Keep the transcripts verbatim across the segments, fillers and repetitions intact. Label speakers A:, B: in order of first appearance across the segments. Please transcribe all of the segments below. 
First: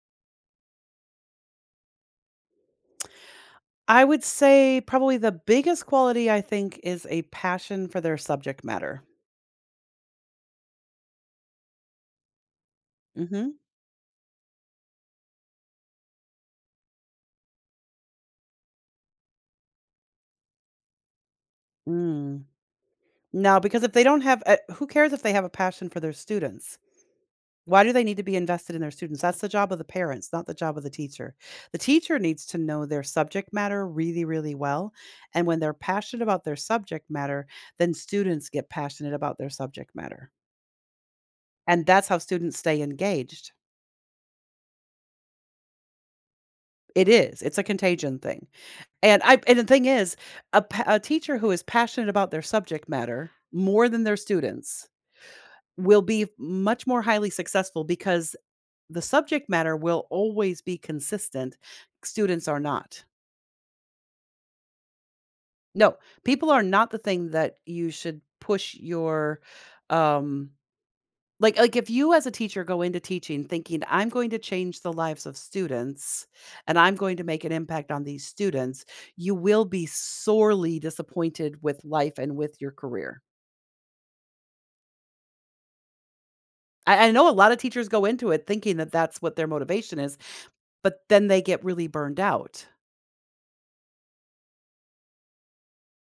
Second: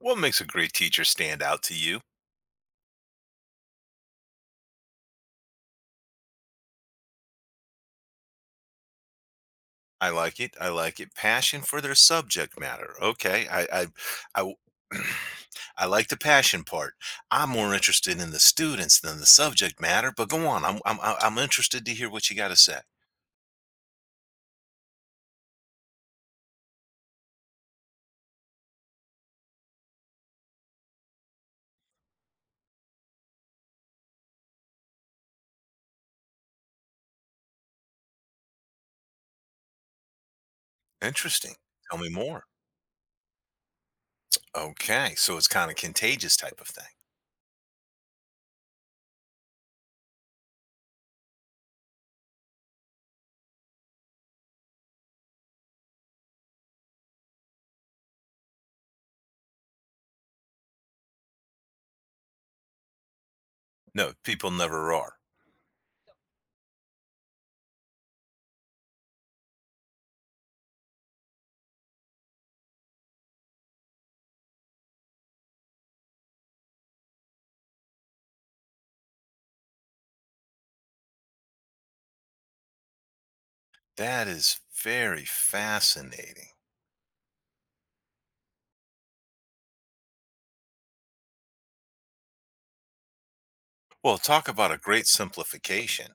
A: What makes a great teacher stand out to you?
B: I would say probably the biggest quality I think is a passion for their subject matter.
A: I like it. I like it. Passion for their subject matter. Okay.
B: Mhm.
A: I I I w- I like the passion part. I'm more interested in the students than the subject matter, but go on. I'm I'm I'm I'm interested to hear what you
B: Mm.
A: got to say.
B: No, because if they don't have uh, who cares if they have a passion for their students? Why do they need to be invested in their students? That's the job of the parents, not the job of the teacher. The teacher needs to know their subject matter really, really well. And when they're passionate about their subject matter, then students get passionate about their subject matter.
A: Interesting.
B: And
A: Tell
B: that's
A: me
B: how
A: more.
B: students stay engaged.
A: Okay. So it's kind of contagious type of thing.
B: It is, it's a contagion thing. And I and the thing is, a pa a teacher who is passionate about their subject matter more than their students will be much more highly successful because the subject matter will always be consistent. Students are not.
A: No, people never are.
B: No, people are not the thing that you should push your, um Like like, if you as a teacher go into teaching thinking, "I'm going to change the lives of students, and I'm going to make an impact on these students," you will be sorely disappointed with life and with your career.
A: That is very fascinating.
B: I I know a lot of teachers go into it thinking that that's what their motivation is, but then they get really burned out.
A: Well, talk about a great simplification.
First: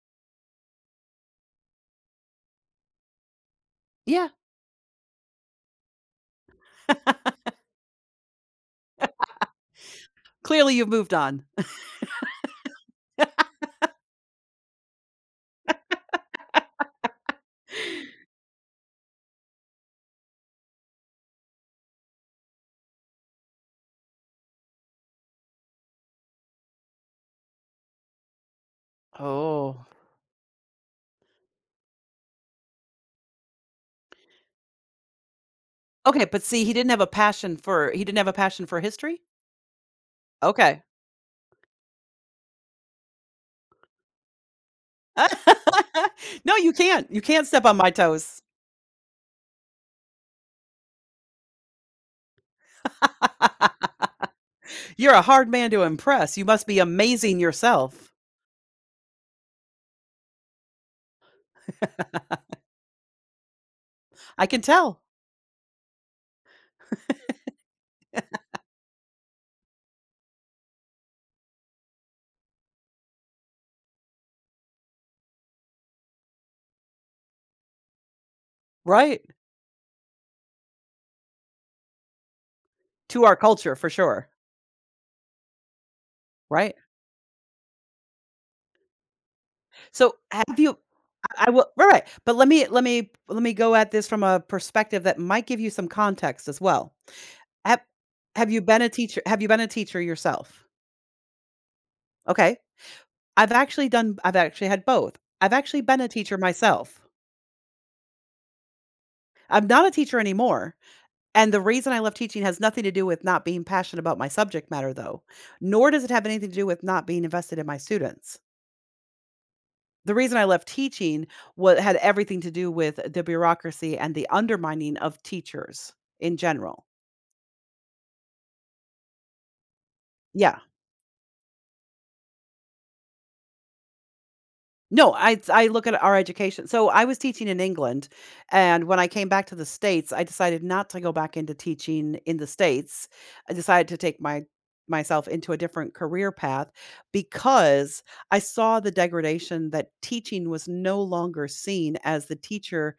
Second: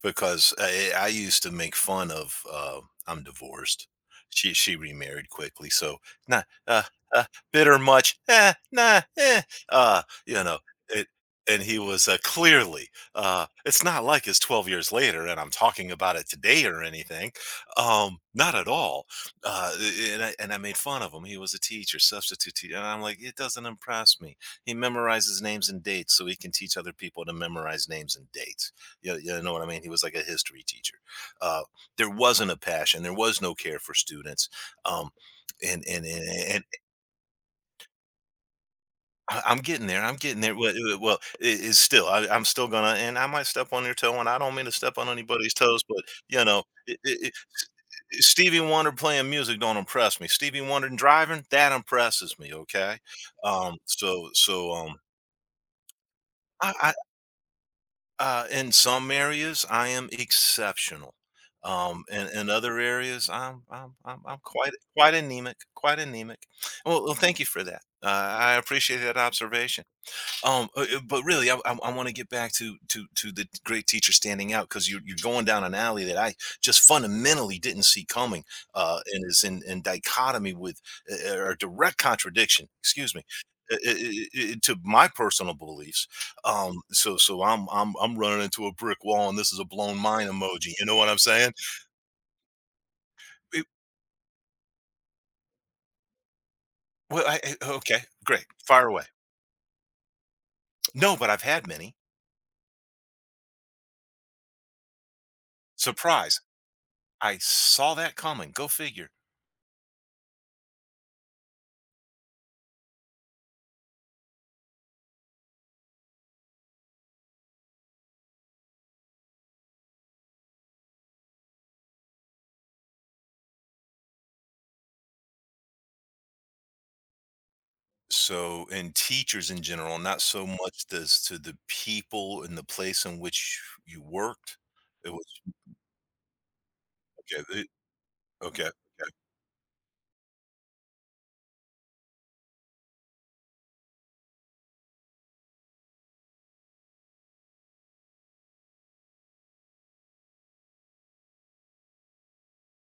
A: Because I I used to make fun of, uh I'm divorced.
B: Yeah,
A: She she remarried quickly, so, nah, uh, uh, bitter much, eh, nah, eh, uh, you know,
B: clearly you've
A: it
B: moved on.
A: And he was, uh, clearly, uh it's not like it's twelve years later and I'm talking about it today or anything, um, not at all, uh, eh, and I and I made fun of him. He was a teacher, substitute teacher, and I'm like, "It doesn't impress me. He memorizes names and dates so he can teach other people to memorize names and dates." You, you know what I mean?
B: Oh.
A: He was like a history teacher. Uh, there wasn't a passion. There was no care for students. Um, and, and
B: Okay,
A: and
B: but
A: and
B: see, he didn't have a passion for he didn't have a passion for history?
A: I- I'm getting there. I'm getting there. Well,
B: Okay.
A: it- well it- it's still. I, I'm still gonna, and I might step on your toe, and I don't mean to step on anybody's toes, but you
B: No,
A: know,
B: you
A: it,
B: can't. You
A: it,
B: can't step on my
A: it-
B: toes.
A: Stevie Wonder playing music don't impress me. Stevie Wonder driving that impresses me. Okay, um, so so um,
B: You're a hard man to impress. You must be
A: I,
B: amazing yourself.
A: Uh, in some areas, I am exceptional. Um, and in other areas, I'm I'm I'm, I'm
B: I can
A: quite
B: tell,
A: quite anemic, quite anemic. Well, well, thank you for that. Uh, I appreciate that observation. Um, uh, uh, but really, I, I, I want to get back to to to the great teacher standing out because you're you're going down an alley that I just fundamentally didn't see coming, uh,
B: right?
A: and is in, in dichotomy with uh, or direct contradiction. Excuse me.
B: To our
A: Uh,
B: culture
A: uh,
B: for
A: uh,
B: sure,
A: uh, To my personal beliefs,
B: right?
A: um, so so I'm I'm I'm running into a brick wall, and this is a blown
B: So
A: mind
B: have
A: emoji.
B: you
A: You know what I'm
B: I I
A: saying?
B: will right, right, but let me let me let me
A: It-
B: go at this from a perspective that might give you some context as well.
A: well, I, I-
B: Have
A: okay, great,
B: have you been
A: fire
B: a
A: away.
B: teacher have you been a teacher yourself?
A: No, but I've had many.
B: Okay. I've actually done I've actually had both. I've actually been a teacher
A: Surprise!
B: myself.
A: I saw that coming. Go figure.
B: I'm not a teacher anymore, And the reason I love teaching has nothing to do with not being passionate about my subject matter, though, nor does it have anything to do with not being invested in my students. The reason I left teaching wa had everything to do with the bureaucracy and the undermining of teachers in general.
A: So and teachers in general, not so
B: Yeah.
A: much as to the people and the place in which you worked. It
B: No,
A: was
B: I I look at our education. So I was teaching
A: okay.
B: in
A: It,
B: England,
A: okay,
B: and when I came back to the States, I decided not to go back into teaching in the States. I decided to take my myself into a different career path because I saw the degradation that teaching was no longer seen as the teacher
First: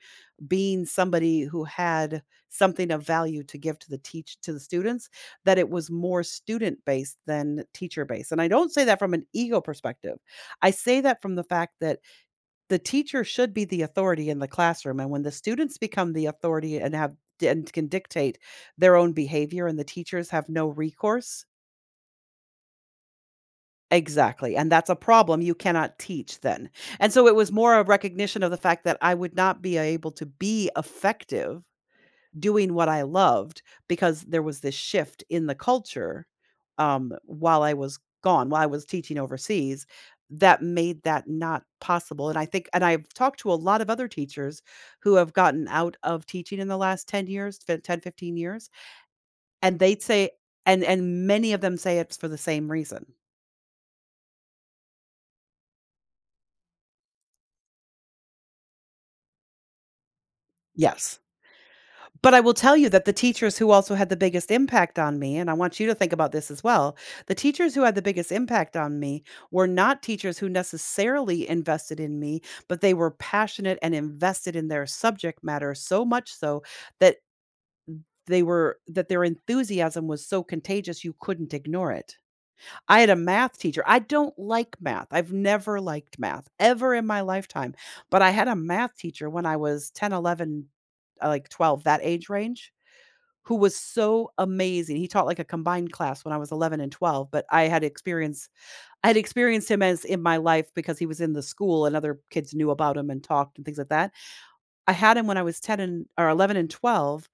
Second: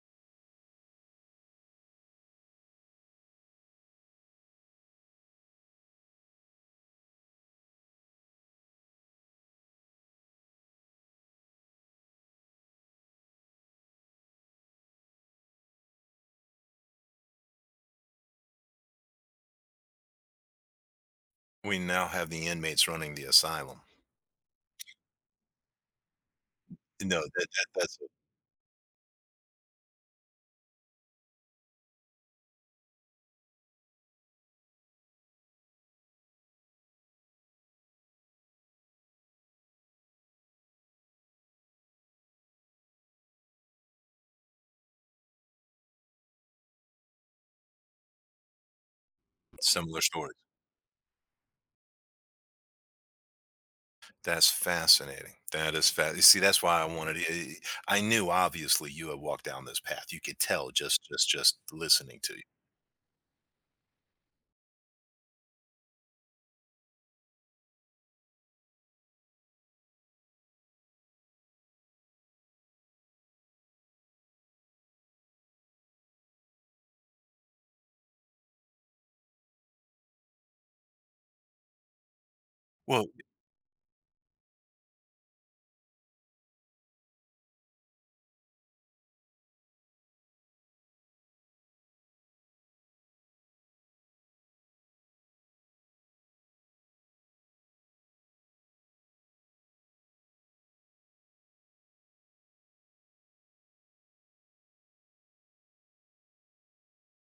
B: being somebody who had something of value to give to the teach to the students, that it was more student based than teacher based. And I don't say that from an ego perspective. I say that from the fact that the teacher should be the authority in the classroom, and when the students become the authority and have and can dictate their own behavior and the teachers have no recourse.
A: we now have the inmates running the asylum.
B: Exactly. And that's a problem. You cannot teach then. And
A: No,
B: so it
A: that,
B: was
A: that
B: more a
A: that's a
B: recognition of the fact that I would not be able to be effective doing what I loved because there was this shift in the culture, um, while I was gone, while I was teaching overseas, that made that not possible, and I think and I've talked to a lot of other teachers who have gotten out of teaching in the last ten years, fif ten, fifteen years, and they
A: similar
B: say
A: story.
B: and and many of them say it's for the same reason.
A: That's fascinating. That is fast. You see, that's why I wanted. I I knew obviously you had walked down this path. You could tell just
B: Yes.
A: just just listening to
B: But I
A: you.
B: will tell you that the teachers who also had the biggest impact on me, and I want you to think about this as well, the teachers who had the biggest impact on me were not teachers who necessarily invested in me, but they were passionate and invested in their subject matter so much so that they were that their enthusiasm was so contagious you couldn't ignore it. I
A: Well,
B: had a math teacher. I don't like math. I've never liked math ever in my lifetime, but I had a math teacher when I was ten, eleven, uh, like twelve, that age range who was so amazing. He taught like a combined class when I was eleven and twelve, but I had experience I had experienced him as in my life because he was in the school and other kids knew about him and talked and things like that. I had him when I was ten and or eleven and twelve,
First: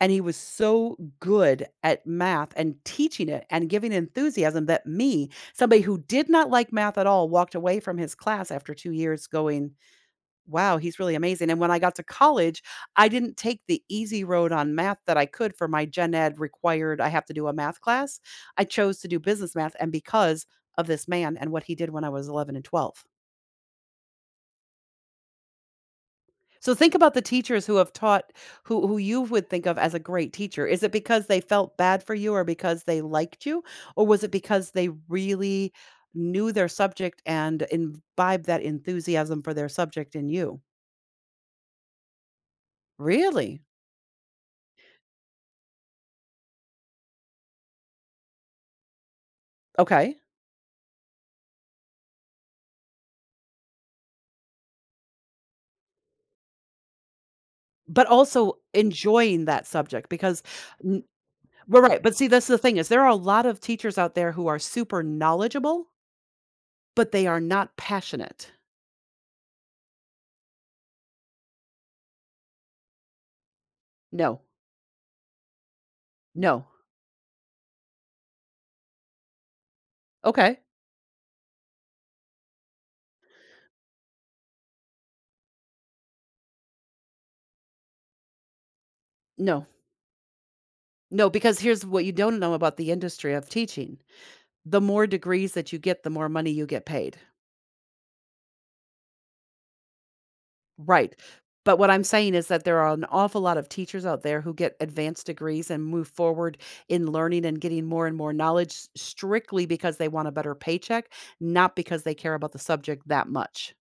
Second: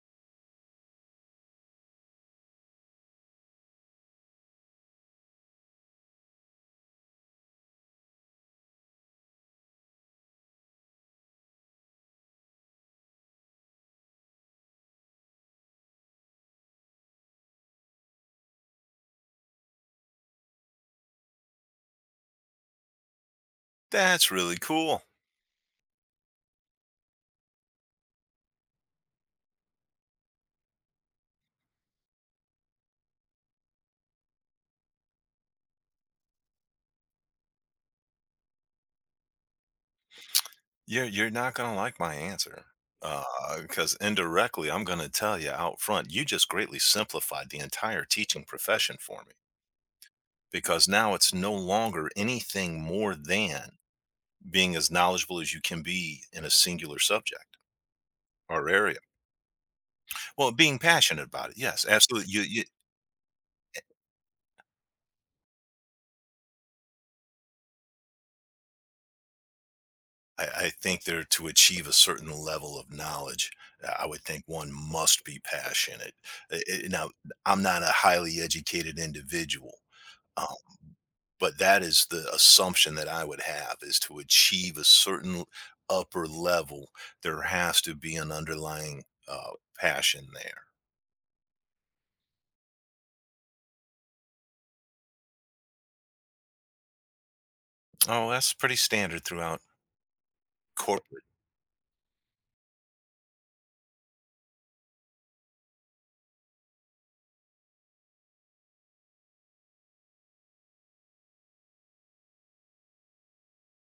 B: and he was so good at math and teaching it and giving enthusiasm that me, somebody who did not like math at all, walked away from his class after two years going, "Wow, he's really amazing," and when I got to college, I didn't take the easy road on math that I could for my gen ed required I have to do a math class. I chose to do business math and because of this man and what he did when I was eleven and twelve.
A: that's really cool.
B: So think about the teachers who have taught who who you would think of as a great teacher. Is it because they felt bad for you or because they liked you? Or was it because they really knew their subject and imbibed that enthusiasm for their subject in you?
A: You're you're not gonna like my answer,
B: Really?
A: because indirectly, I'm gonna tell you out front, you just greatly simplified the entire teaching profession for me,
B: Okay.
A: because now it's no longer anything more than being as knowledgeable as you can be in a singular subject
B: But also
A: or area.
B: enjoying that subject because
A: Well, being
B: n
A: passionate about it,
B: we're
A: yes,
B: right, but see,
A: absolutely, you
B: that's the
A: you
B: thing is there are a lot of teachers out there who are super knowledgeable, but they are not passionate.
A: I I think there to achieve a certain level of knowledge, uh, I would
B: No,
A: think one must be passionate. Eh
B: no,
A: eh, now, I'm not a highly educated individual.
B: okay,
A: um, But that is the assumption that I would have is to achieve a certain upper level, there has to be an underlying, uh,
B: no,
A: passion there.
B: no, because here's what you don't know about the industry of teaching. The more degrees that you get, the more money you get paid.
A: Oh, that's pretty standard throughout
B: Right.
A: corporate.
B: But what I'm saying is that there are an awful lot of teachers out there who get advanced degrees and move forward in learning and getting more and more knowledge s- strictly because they want a better paycheck, not because they care about the subject that much.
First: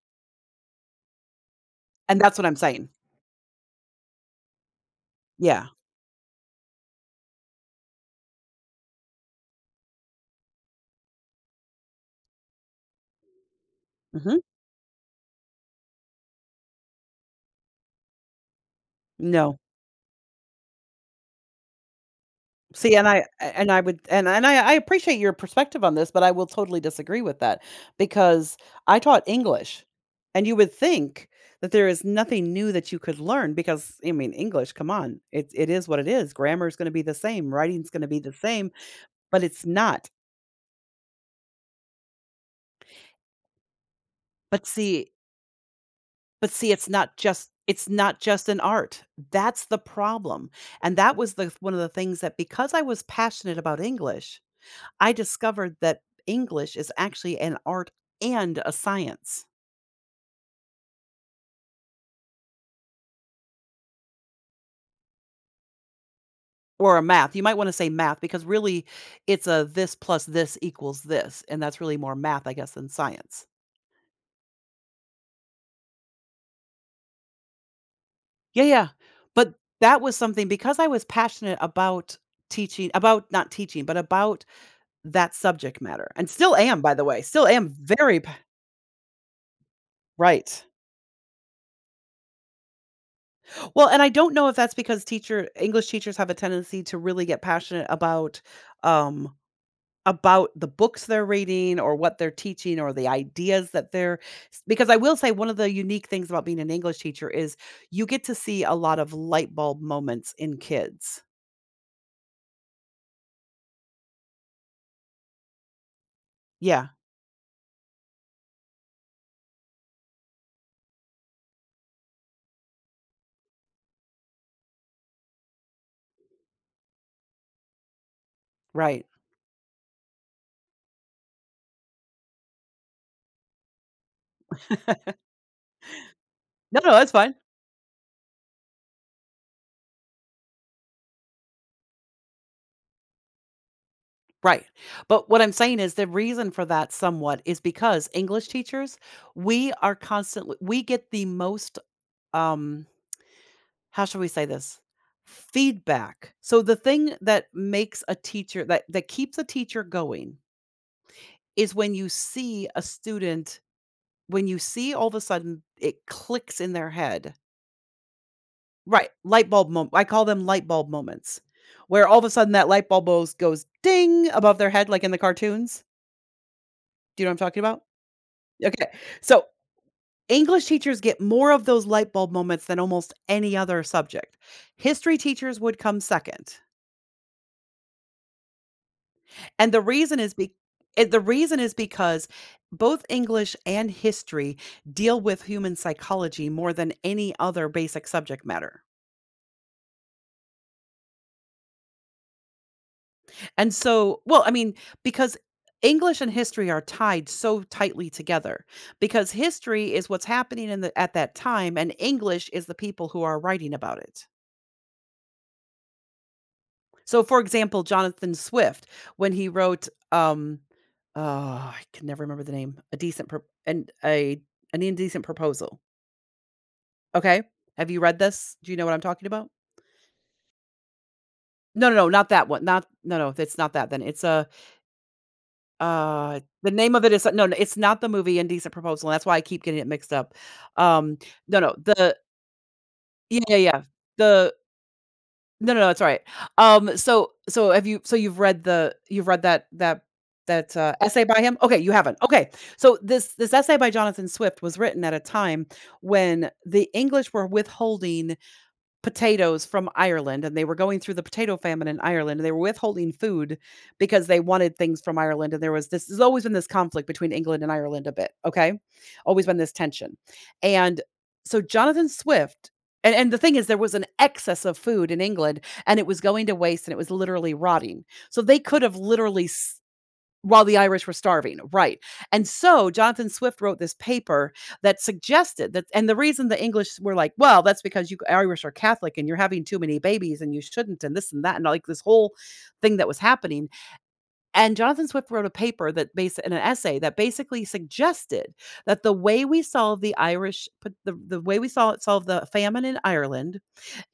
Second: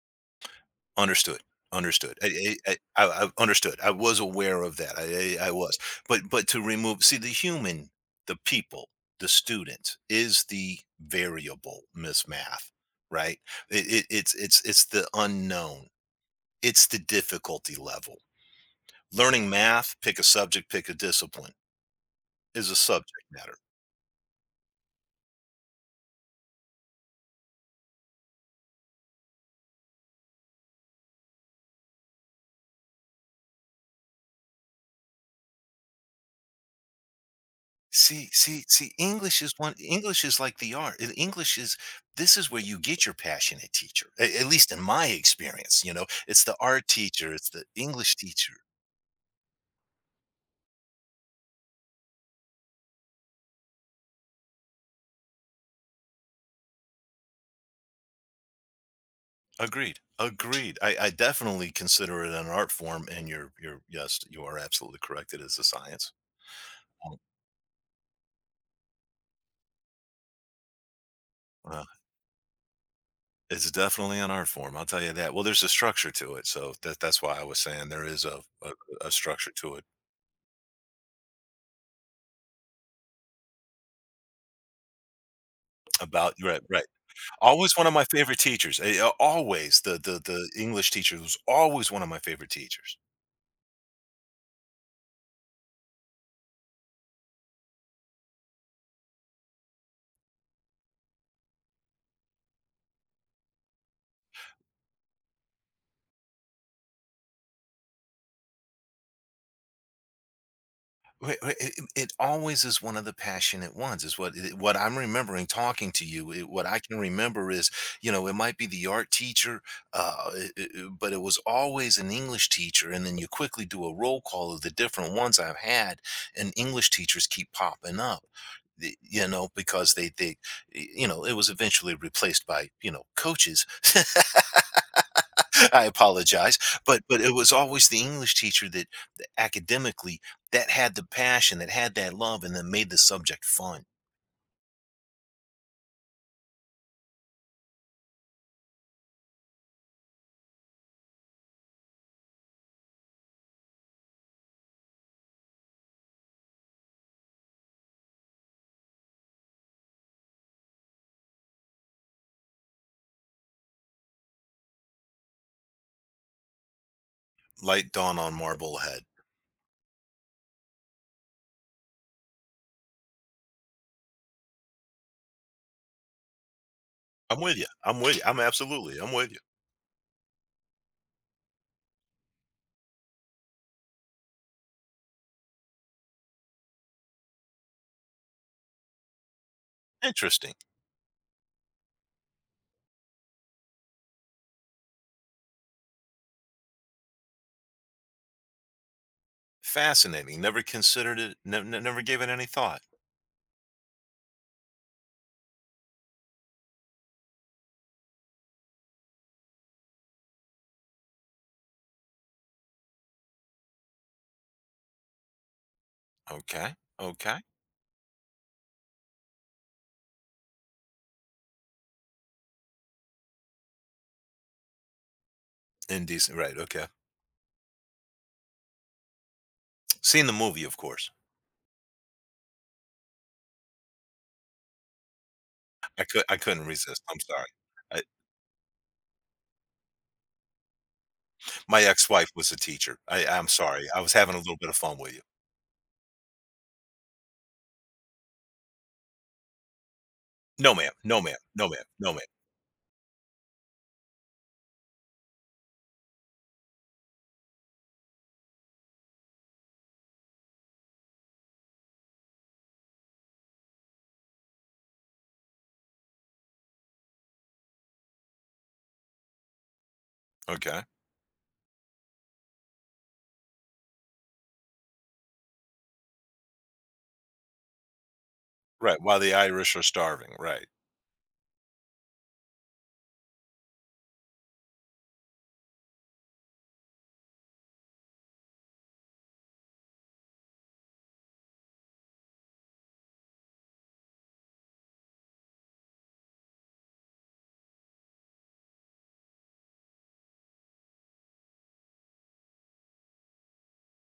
A: Understood, understood.
B: And that's what
A: I
B: I'm
A: I I
B: saying.
A: I I understood. I was aware of that. I I I
B: Yeah.
A: was. But but to remove see, the human, the people, the student is the variable, Miss Math, right? It it it's
B: Hmm.
A: it's it's the unknown. It's the difficulty level. Learning
B: No.
A: math, pick a subject, pick a discipline, is a
B: See, and
A: subject
B: I
A: matter.
B: and I would and and I I appreciate your perspective on this, but I will totally disagree with that because I taught English, and you would think that there is nothing new that you could learn because I mean English, come on, it it is what it is. Grammar is going to be the same, writing's going to be
A: See
B: the
A: see
B: same,
A: see, English
B: but
A: is
B: it's
A: one
B: not.
A: English is like the art, and English is this is where you get your passionate teacher, a at
B: But
A: least in my
B: see,
A: experience, you know? It's
B: but
A: the
B: see,
A: art
B: it's not
A: teacher, it's
B: just
A: the
B: it's
A: English
B: not just
A: teacher.
B: an art. That's the problem, and that was the one of the things that because I was passionate about English, I discovered that English is actually an art and a science
A: Agreed, agreed. I I definitely consider it an art form, and you're you're yes, you are absolutely correct, it is a science.
B: or a
A: Oh,
B: math. You might want to say math because really it's a this plus this equals this. And that's
A: uh,
B: really more math, I guess, than science.
A: it's definitely an art form, I'll tell you that. Well, there's a structure to it, so that that's why I was saying there is a
B: Yeah,
A: a
B: yeah.
A: a structure
B: But
A: to it.
B: that was something because I was passionate about teaching, about not teaching, but about that subject matter. And
A: About
B: still
A: right,
B: am,
A: right.
B: by the way, still am
A: Always one of my
B: very pa-
A: favorite teachers, eh, uh, always the the the
B: Right.
A: English teacher was always one of my favorite teachers.
B: Well, and I don't know if that's because teacher English teachers have a tendency to really get passionate about um About the books they're reading or what they're teaching or the ideas that they're s because I will say one of the unique things about being an English teacher is you get to see a lot of light bulb moments in kids.
A: Right, right, It, it it always is one of the passionate ones. Is what it- what I'm remembering talking to you. It, what I
B: Yeah,
A: can remember is, you know, it might be the art teacher, uh, it- it- it- but it was always an English teacher. And then you quickly do a roll call of the different ones I've had, and English teachers keep popping up. the-
B: right.
A: You know, because they they, you know, it was eventually replaced by you know coaches. I apologize,
B: No, no,
A: but
B: that's
A: but it
B: fine.
A: was always the English teacher that academically that had the passion, that had that love, and that made the subject fun.
B: Right. But what I'm saying is the reason for that somewhat is because English teachers, we are constantly we get the most, um, how shall we say this? Feedback. So the thing that makes a teacher that that keeps a teacher going is when you see a student when you see all of a sudden it clicks in their head.
A: Light dawn on Marblehead.
B: Right, light bulb moment. I call them light bulb moments, where all of a sudden that light bulb goes goes ding above their head like in the cartoons. Do you know
A: I'm
B: what I'm
A: with
B: talking
A: you.
B: about?
A: I'm with you. I'm
B: Okay.
A: absolutely. I'm with you.
B: So, English teachers get more of those light bulb moments than almost any other subject. History teachers would come second. And the reason is be
A: Interesting.
B: eh, the reason is because both English and history deal with human psychology more than any other basic subject matter.
A: Fascinating. Never considered it. Ne- ne- never gave it any thought.
B: And so well, I mean, because English and history are tied so tightly together because history is what's happening in the at that time, and English is the people who are writing about it.
A: Okay.
B: So,
A: Okay.
B: for example, Jonathan Swift, when he wrote, um, oh, I can never remember the name, a decent pro and a an indecent proposal.
A: Indecent. Right. Okay.
B: Okay. Have you read this? Do you know what I'm talking about?
A: Seen the movie, of course.
B: No, no, no, not that one. Not no, no, it's not that then. It's a
A: I could. I
B: uh
A: couldn't
B: The name
A: resist.
B: of it
A: I'm
B: is no,
A: sorry.
B: no, it's
A: I,
B: not the movie Indecent Proposal. And that's why I keep getting it mixed up. Um no, no,
A: my
B: the
A: ex-wife was a teacher. I,
B: Yeah,
A: I'm
B: yeah, yeah.
A: sorry. I was having a
B: The
A: little bit of fun with you.
B: no, no, no, it's all right. Um so so have you so you've read the you've read that that
A: No,
B: that
A: ma'am.
B: uh,
A: No,
B: essay
A: ma'am.
B: by him?
A: No,
B: Okay,
A: ma'am.
B: you
A: No,
B: haven't.
A: ma'am.
B: Okay. So this this essay by Jonathan Swift was written at a time when the English were withholding potatoes from Ireland, and they were going through the potato famine in Ireland, and they were withholding food because they wanted things from Ireland, and there was this there's always been this conflict between England and Ireland a bit, okay? Always been this tension,
A: Okay.
B: and so Jonathan Swift and and the thing is there was an excess of food in England, and it was going to waste, and it was literally rotting, so they could have
A: Right. While the
B: literally
A: Irish
B: s
A: are starving.
B: while
A: Right.
B: the Irish were starving, right. And so Jonathan Swift wrote this paper that suggested that, and the reason the English were like, "Well, that's because you Irish are Catholic and you're having too many babies and you shouldn't," and this and that, and like this whole thing that was happening. And Jonathan Swift wrote a paper that based in an essay that basically suggested that the way we solve the Irish, the, the way we saw it solve the famine in Ireland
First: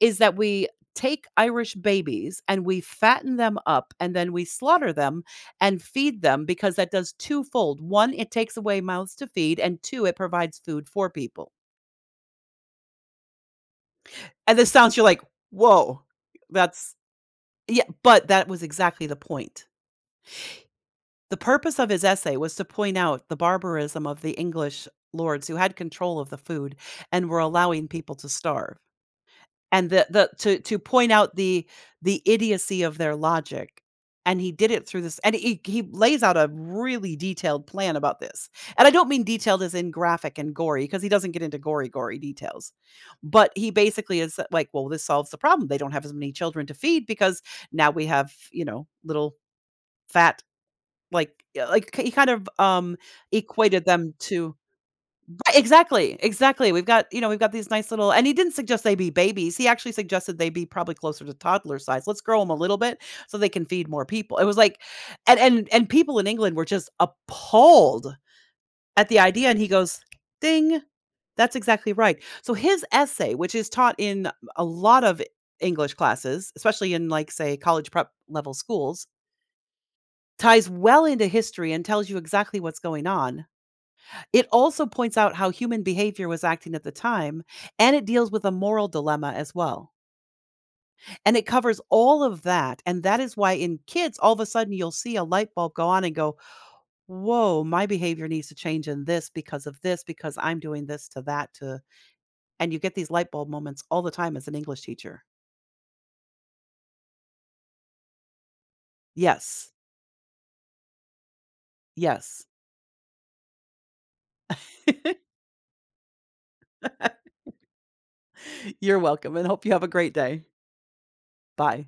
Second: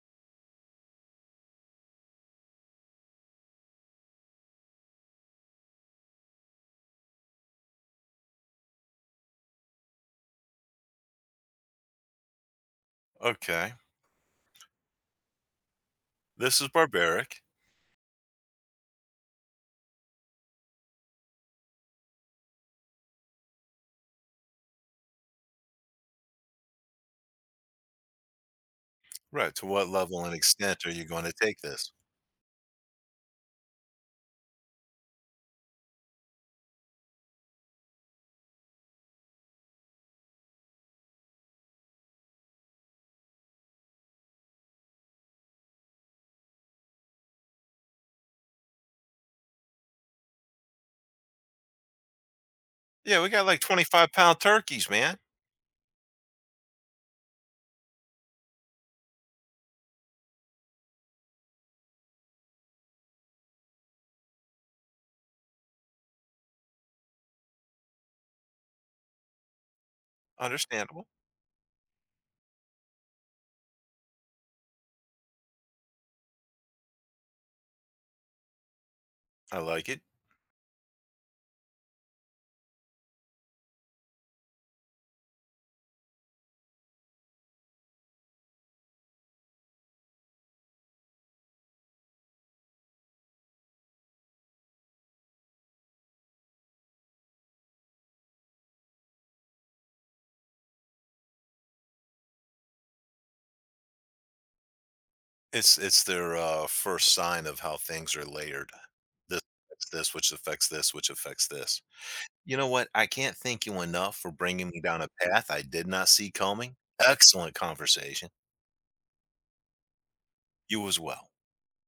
B: is that we take Irish babies and we fatten them up and then we slaughter them and feed them because that does twofold. One, it takes away mouths to feed, and two, it provides food for people.
A: Okay.
B: And this sounds, you're like, whoa,
A: This is
B: that's,
A: barbaric.
B: yeah, but that was exactly the point. The purpose of his essay was to point out the barbarism of the English lords who had control of the food and were allowing people to starve.
A: Right, to what
B: And the
A: level
B: the
A: and
B: to to
A: extent are you
B: point
A: gonna
B: out
A: take
B: the
A: this?
B: the idiocy of their logic. And he did it through this, and he he lays out a really detailed plan about this. And I don't mean detailed as in graphic and gory, because he doesn't get into gory, gory details. But he basically is uh, like, "Well, this solves the problem. They don't have as many children to feed because now we have, you know, little fat," like uh, like, he kind of, um,
A: Yeah, we got, like,
B: equated
A: 25
B: them
A: pound
B: to.
A: turkeys, man.
B: Exactly, exactly. We've got, you know, we've got these nice little, and he didn't suggest they be babies. He actually suggested they be probably closer to toddler size. Let's grow them a little bit so they can feed more people. It was like, and and and people in England were just appalled at the idea, and he goes, "Ding,
A: Understandable.
B: that's exactly right." So his essay, which is taught in a lot of English classes, especially in like say college prep level schools,
A: I like it.
B: ties well into history and tells you exactly what's going on. It also points out how human behavior was acting at the time, and it deals with a moral dilemma as well. And it covers all of that. And that is why in kids, all of a sudden, you'll see a light bulb go on and go, whoa, my behavior needs to change in this because of this, because I'm doing this to that to. And you get these light bulb moments all the time as an English teacher.
A: It's it's their, uh, first sign of how things are layered. This
B: Yes.
A: affects this, which affects this, which affects this.
B: Yes.
A: You know what? I can't thank you enough for bringing me down a path I did not see coming. Excellent conversation.
B: You're welcome, and hope you have a great day.
A: You as well.
B: Bye.